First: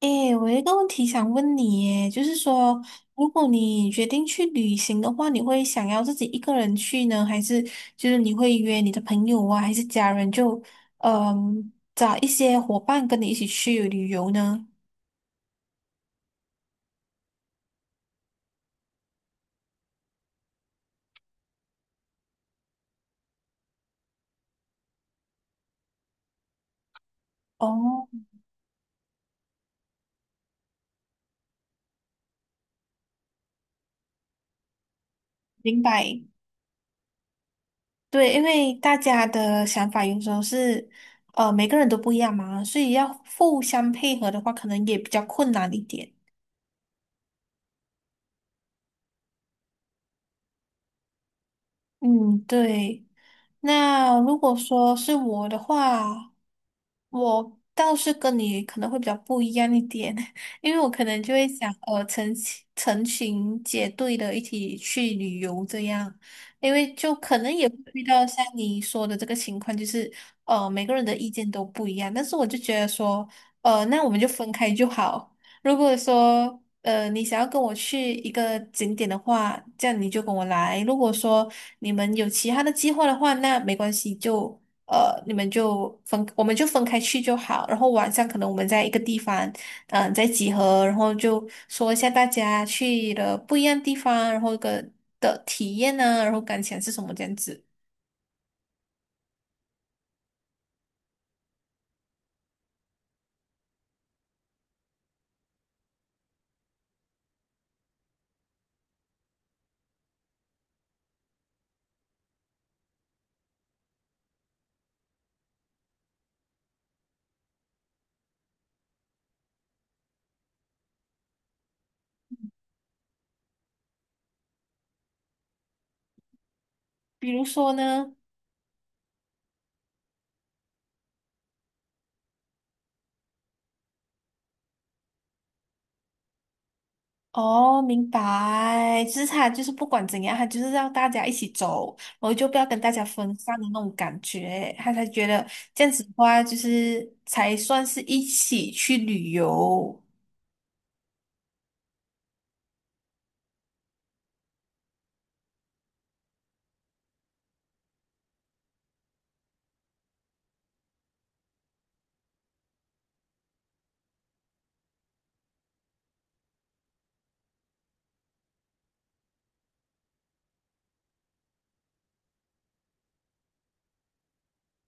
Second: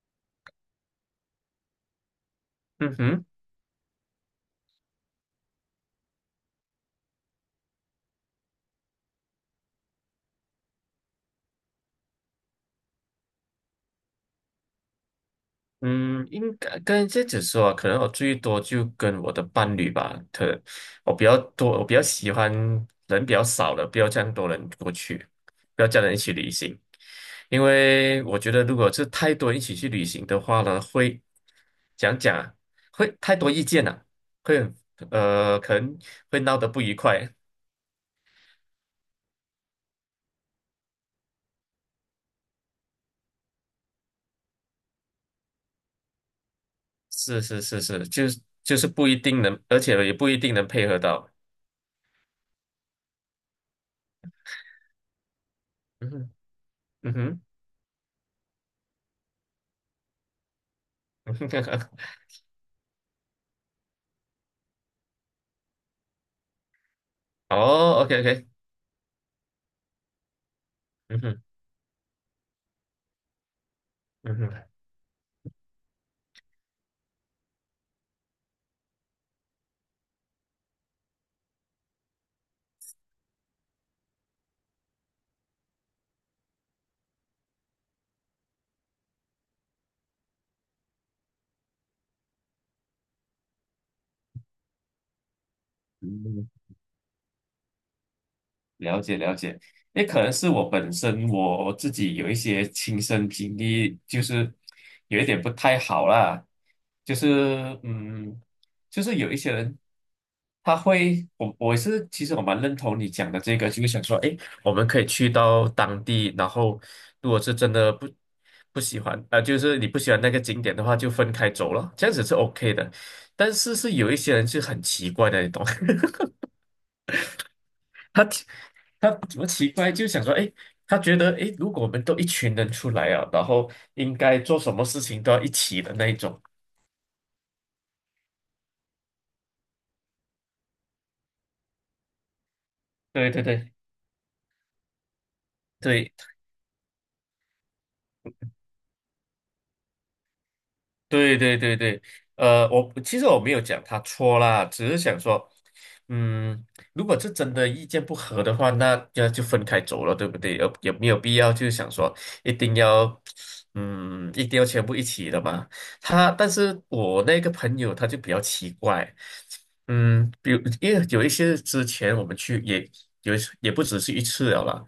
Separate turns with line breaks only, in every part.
诶，我有一个问题想问你耶，就是说，
嗯哼。
如果你决定去旅行的话，你会想要自己一个人去呢，还是就是你会约你的朋友啊，还是家人就找一些伙伴跟你一起去旅游呢？
嗯，应该跟这家只说啊，可能我最多就跟我的伴侣吧。我比较多，我比较喜欢人比较少的，不要这样多人过去，不要叫人一起旅行。因
哦，
为我觉得如果是太多人一起去旅行的话呢，会讲讲啊，会太多意见了，啊，会很可
明
能
白。
会闹得不愉快。
对，因为大家的想法有时候是每个人都不一样嘛，所以要互相配合的话，可能也比较困难一点。
是是是是，就是不一定能，而且也不一定能配合到。
嗯，对。那如果说是我的
嗯
话，
哼，嗯哼。
我倒是跟你可能会比较不一样一点，因为我可能就会想，成群结队的一起去旅游这样，因为就可能也会
哦
遇
，OK
到像
OK。
你说的这个情况，就是每个人的
嗯
意
哼，
见都不一样，但是我就觉得说，呃，那我们就
嗯
分
哼，
开就好，如果说你想要跟我去一个景点的话，这样你就跟我来。如果说你们有其他的计划的话，那没关系，就你们就分，我们就分开去就好。然后晚上可能我们在一个地方，嗯、再集合，然后就说一下大家去的不一样地方，然后个的体验呢、然后
嗯，
感想是什么这样子。
了解了解。也可能是我本身我自己有一些亲身经历，就是有一点不太好啦，就是嗯，就是有一些人他会，我是其实我蛮认同你讲的这个，就是想说，诶，我们可以去到当地，然后如果是真的不喜欢，就是你不喜欢那个景点的话，就分开走了，这样子是 OK 的。但是是有一些人是很奇怪的，你懂。
比如说呢。
他他怎么奇怪，就想说，哎，他觉得，哎，如果我们都一群人出来啊，然后应该做什么事情都要一起的那一种。
哦，明白。就是他就是不管怎样，他就是让大家一起走，然后就不要跟大家
对
分
对
散的
对
那种感觉，他才觉得这样子的
对
话，就是才算是一起去旅游。
对对对对。我其实我没有讲他错啦，只是想说，嗯，如果是真的意见不合的话，那要就分开走了，对不对？有没有必要，就是想说一定要，嗯，一定要全部一起的嘛？但是我那个朋友他就比较奇怪。嗯，比如因为有一些之前我们去也有一次，也不只是一次了啦。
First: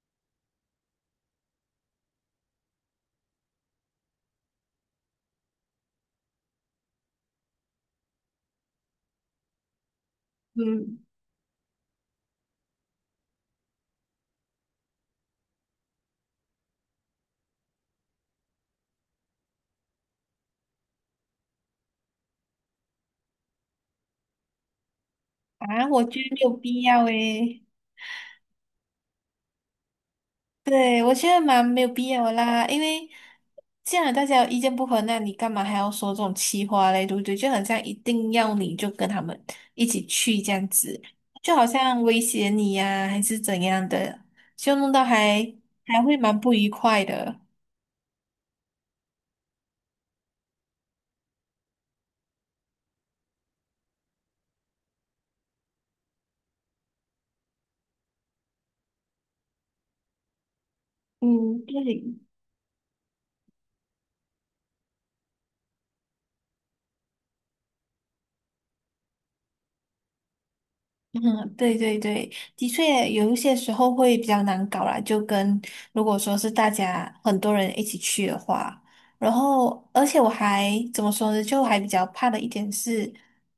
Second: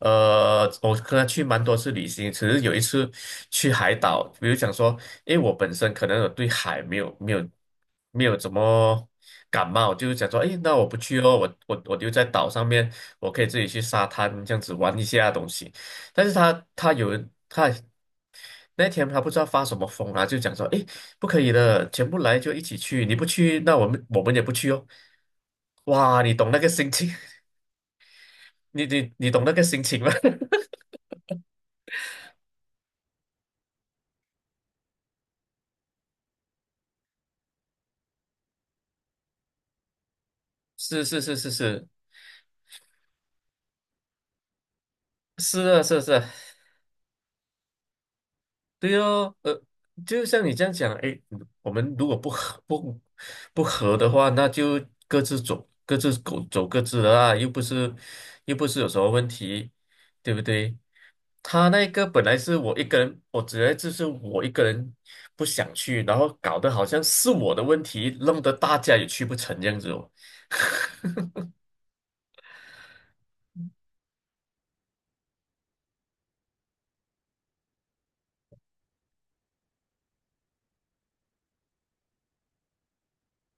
我跟他去蛮多次旅行，只是有一次去海岛。比如讲说，因为我本身可能我对海没有怎么感冒，就是讲说，哎，那我不
嗯，
去哦，我留在岛上面，我可以自己去沙滩这样子玩一下东西。但是他他有人他那天他不知道发什么疯啊，就讲说，诶，不可以的，全部来就一起去，你不去，那我们也不去哦。
啊，我觉
哇，
得
你
没
懂
有
那个
必
心
要
情，
诶。
你懂那个心情吗？
对，我觉得蛮没有必要的啦，因为既然大家有意见不合，那你干嘛还要说这种气话嘞？对不对？就好像一定要你就跟他们一起去这样子，
是是是是
就好
是，
像威胁你呀、还是怎样的，就弄到还
是啊，是啊，
还
是
会
啊。
蛮不愉快的。
对哦，就像你这样讲，诶，我们如果不合的话，那就各自走各自的啊，又不是有什么问题，对不对？
嗯，
他那个
对。
本来是我一个人，我觉得就是我一个人不想去，然后搞得好像是我的问题，弄得大家也去不成这样子哦。
嗯，对对对，的确有一些时候会比较难搞啦，就跟如果说是大家很多人一起去的话，然后而且我还怎么说呢，就还比较怕的一点是，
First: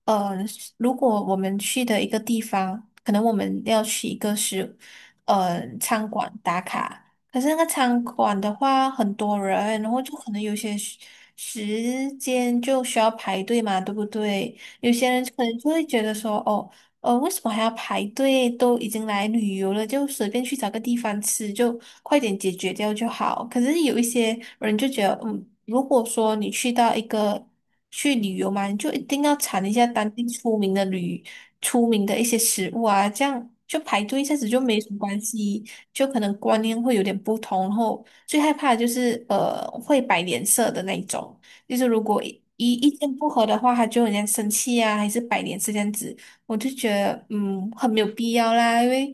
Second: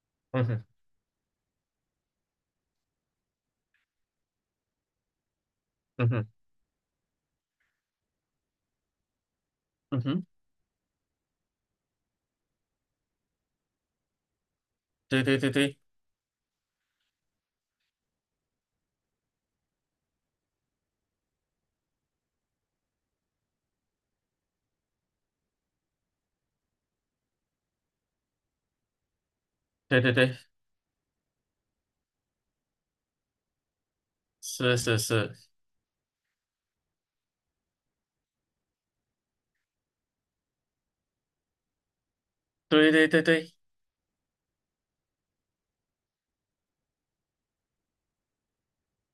呃，
嗯哼，
如果我们去的一个地方，可能我们要去一个是，呃，餐
嗯哼，
馆打卡，可是那个餐馆的话很多人，然
嗯
后就
哼，
可能有些时间就需要排队嘛，对不对？有些
对
人
对
可
对
能就
对
会觉得说，哦。呃，为什么还要排队？都已经来旅游了，就随便去找个地方吃，就快点解决掉就好。可是有一些人就觉得，嗯，如果说你去到一个去旅游嘛，你就一定要尝一下
对
当
对
地
对，
出名的出名的一些食物啊，这样就排队一下子就
是
没什么
是
关
是，
系，就可能观念会有点不同。然后最害怕的就是会摆脸色的那一种，就是如果
对
意
对
见
对
不合
对。
的话，他就很像生气啊，还是摆脸色这样子。我就觉得，嗯，很没有必要啦，因为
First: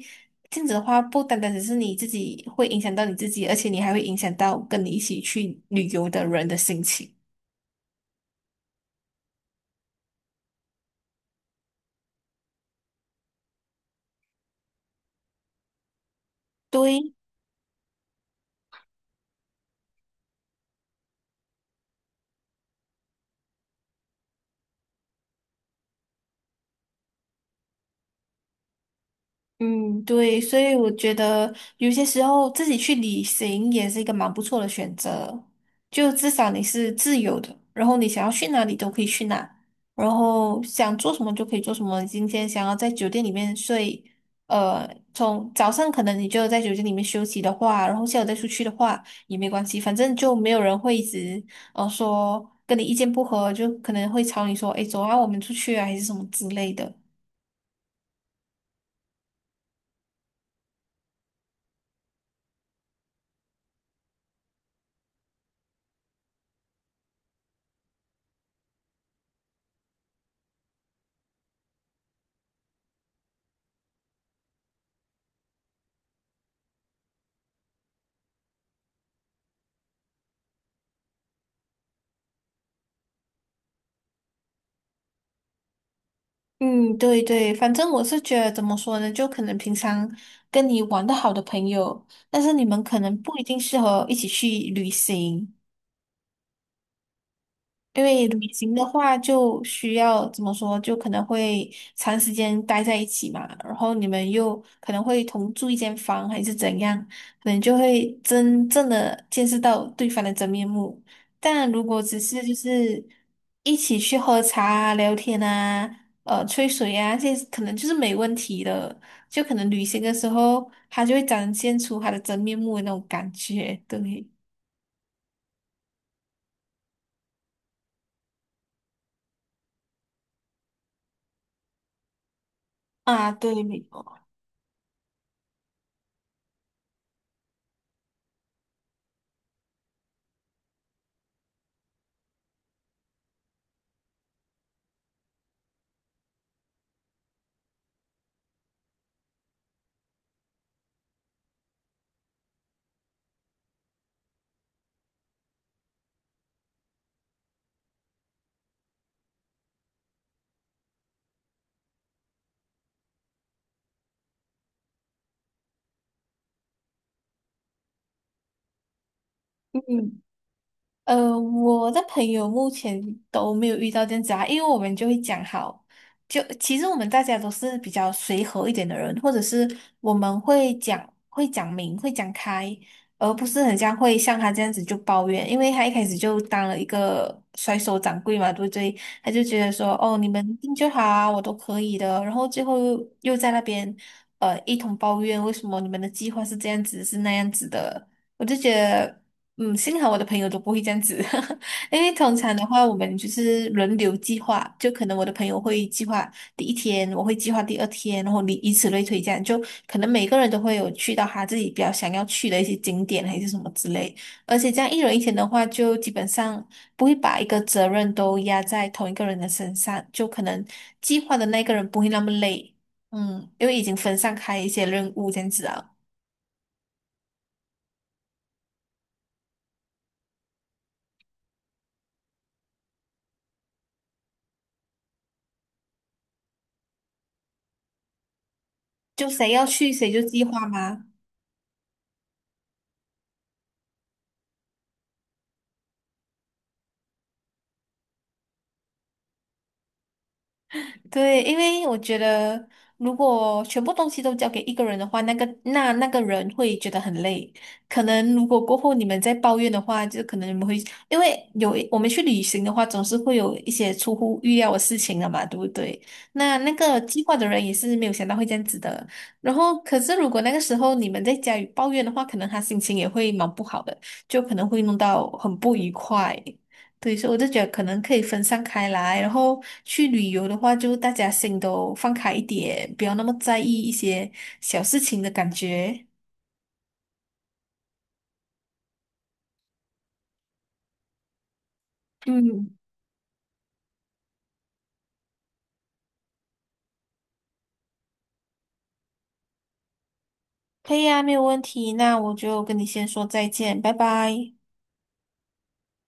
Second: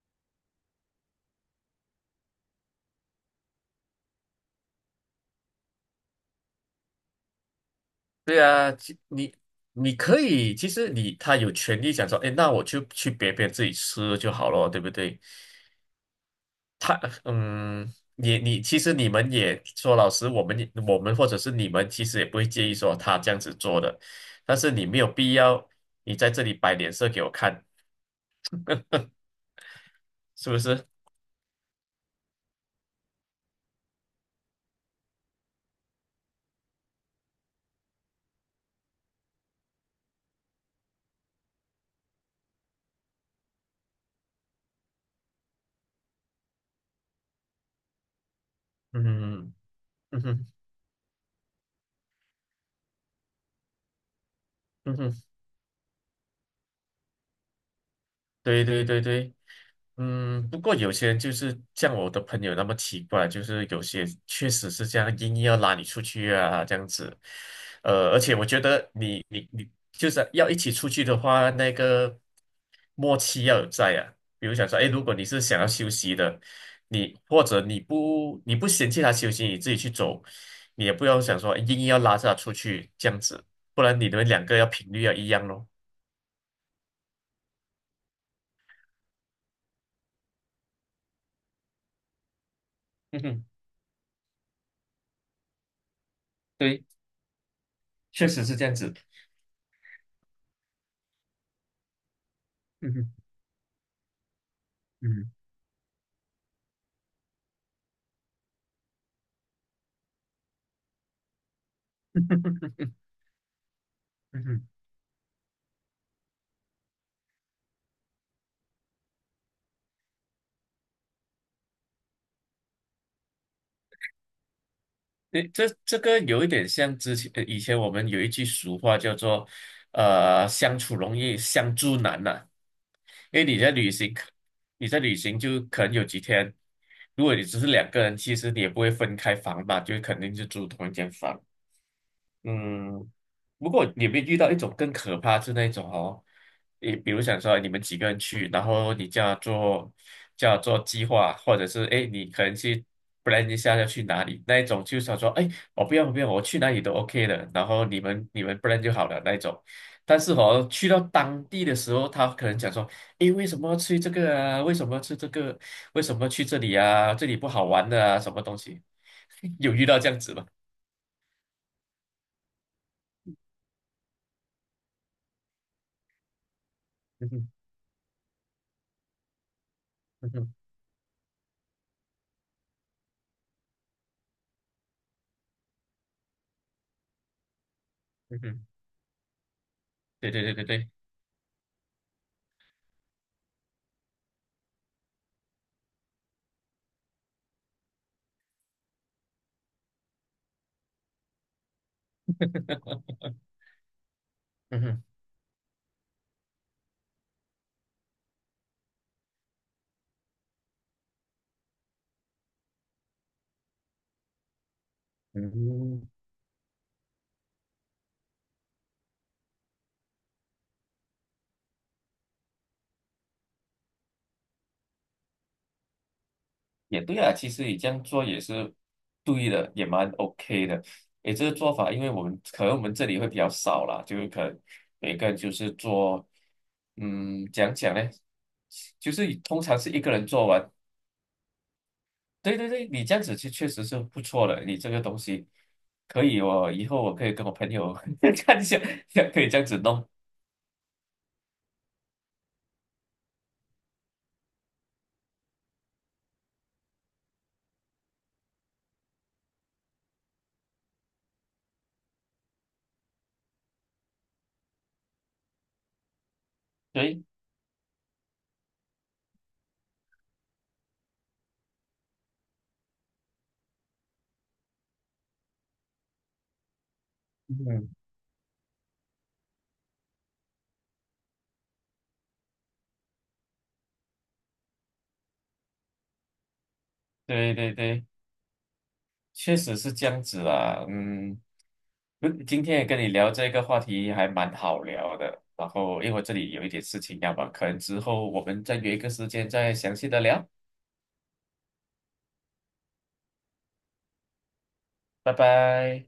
这样子的话，不单单只是你自己会影响到你自己，而且你还会影响到跟你一起去旅游的人的心情。
对啊！其你你可以，其实你有权利想说，哎，那我就去别自己吃就好了，对不对？他
对，
你其实你们也说老师，我们也我们或者是你们其实也不会介意说他这样子做的，但是你没有必要在这里摆脸色给我看，
嗯，对，
是不
所以
是？
我觉得有些时候自己去旅行也是一个蛮不错的选择，就至少你是自由的，然后你想要去哪里都可以去哪，然后想做什么就可以做什么。你今天想要在酒店里面睡，呃，从早上可能你就在酒店里面休息的话，然后下午再出去的话也没
嗯，
关系，反正
嗯
就
哼，
没有人会一直说跟你意见不合，就可能会吵你说，诶，
嗯
走
哼，
啊，我们出去啊，还是什么之类的。
对对对对。嗯，不过有些人就是像我的朋友那么奇怪，就是有些确实是这样，硬要拉你出去啊，这样子。而且我觉得你就是要一起出去的话，那个默契要有在啊。比如想说，哎，如果你是想要休息的，你或者你不嫌弃他休息，你自己去走，你也不要想说诶硬要拉着他出去这样子，不然你们两个要频率要一样咯。
嗯，对对，反正我是觉得怎么说呢，就可能平常跟你玩的好的朋友，但是你们可
嗯
能不一
哼，
定适合一起去旅行，
对，
因
确
为
实
旅
是这
行
样
的
子。
话，就需要怎么说，就可能会长时间待
嗯
在一
哼，
起嘛，然后你们又可能会
嗯。
同住一间房，还是怎样，可能就会真正的见识到对方的真面目。但如果只是就 是一起去喝
嗯
茶
哼，
啊、聊天啊、吹水啊，这些可能就是没问题的。就可能旅行的时候，他就会展现出他的真面目的那种感觉，对
对，这个有一点像以前我们有一句俗话叫做"相处容易相处难"呐。
啊，
因为你
对，
在
没
旅行，
错。
你在旅行就可能有几天。如果你只是两个人，其实你也不会分开房吧，就肯定是住同一间房。嗯，不过你们遇到一种更可怕是那种哦。你比如想说你们几个人去，然后你叫他做计划，或者是哎你可能去 plan 一下要去哪里，那一种就是想说哎我不要我去哪里都 OK 的，然后你们 plan 就好了那一种。但是哦去到当地的时候，他可能讲说哎为什么要去这个啊？为什么要去这个？为什么去这里啊？这里不好玩的啊？什么东西？有遇到这样
嗯，
子吗？
我的朋友目前都没有遇到这样子啊，因为我们就会讲好，就其实我们大
嗯
家
哼，
都是比较随和一点的人，或者是我
嗯
们
哼，
会讲明会讲开，而不是很像会像他这样子就抱怨，因为他一开始就当了一个甩手掌
嗯
柜嘛，对
哼，
不对？他就觉得说哦，你
对对对
们
对
定
对，
就好啊，我都可以的，然后最后又在那边一通抱怨，为什么你们的计划是这样子是那样子的，我就觉得。嗯，幸好我的朋友都不会这样子，因为通常的 话，我们就是轮流计划，
嗯
就
哼，
可能我的朋友会计划第一天，我会计划第二天，然后你以此类推，这样就可能每个人都会有去到他自己比较想要去的一些景点还是什么之类，而且这样一人一天的话，就
嗯，
基本上不会把一个责任都压在同一个人的身上，就可能计划的那个人不会那么累，嗯，因为已经分散开一些任务这样子啊，
也对啊。其实你这样做也是对的，也蛮 OK 的。诶，这个做法，因为我们可能这里会比较少啦，就是可能每个人就是做，嗯，讲讲呢，就
就
是
谁
通
要
常是
去
一个
谁就
人
计
做
划
完。
嘛。
对对对，你这样子其实确实是不错的，你这个东西可以哦，我以后可以跟我朋友 看一下，可以这样子弄。
对，因为我觉得，如果全部东西都交给一个人的话，那个那个人会觉得很累。可能如果过后你们再抱怨的话，就可能你们会，因为有我们去旅行的话，总是会有一些出乎预料的事情的嘛，对不对？那那个
对，
计划的人也是没有想到会这样子的。然后，可是如果那个时候你们在家里抱怨的话，可能他心情也会蛮不好的，就可能会弄到很不愉快。对，所以我就觉得可
嗯，
能可以分散开来，然后去旅游的话，就大家心都放开一点，不要那么在意一些小事情的感觉。
对对对。确实是这样子啊。嗯，不今
嗯，
天也跟你聊这个话题还蛮好聊的。然后，因为我这里有一点事情要忙，可能之后我们再约一个时间再详细的聊。
可以啊，没有问题。那我就跟你先说再见，拜拜。
拜拜。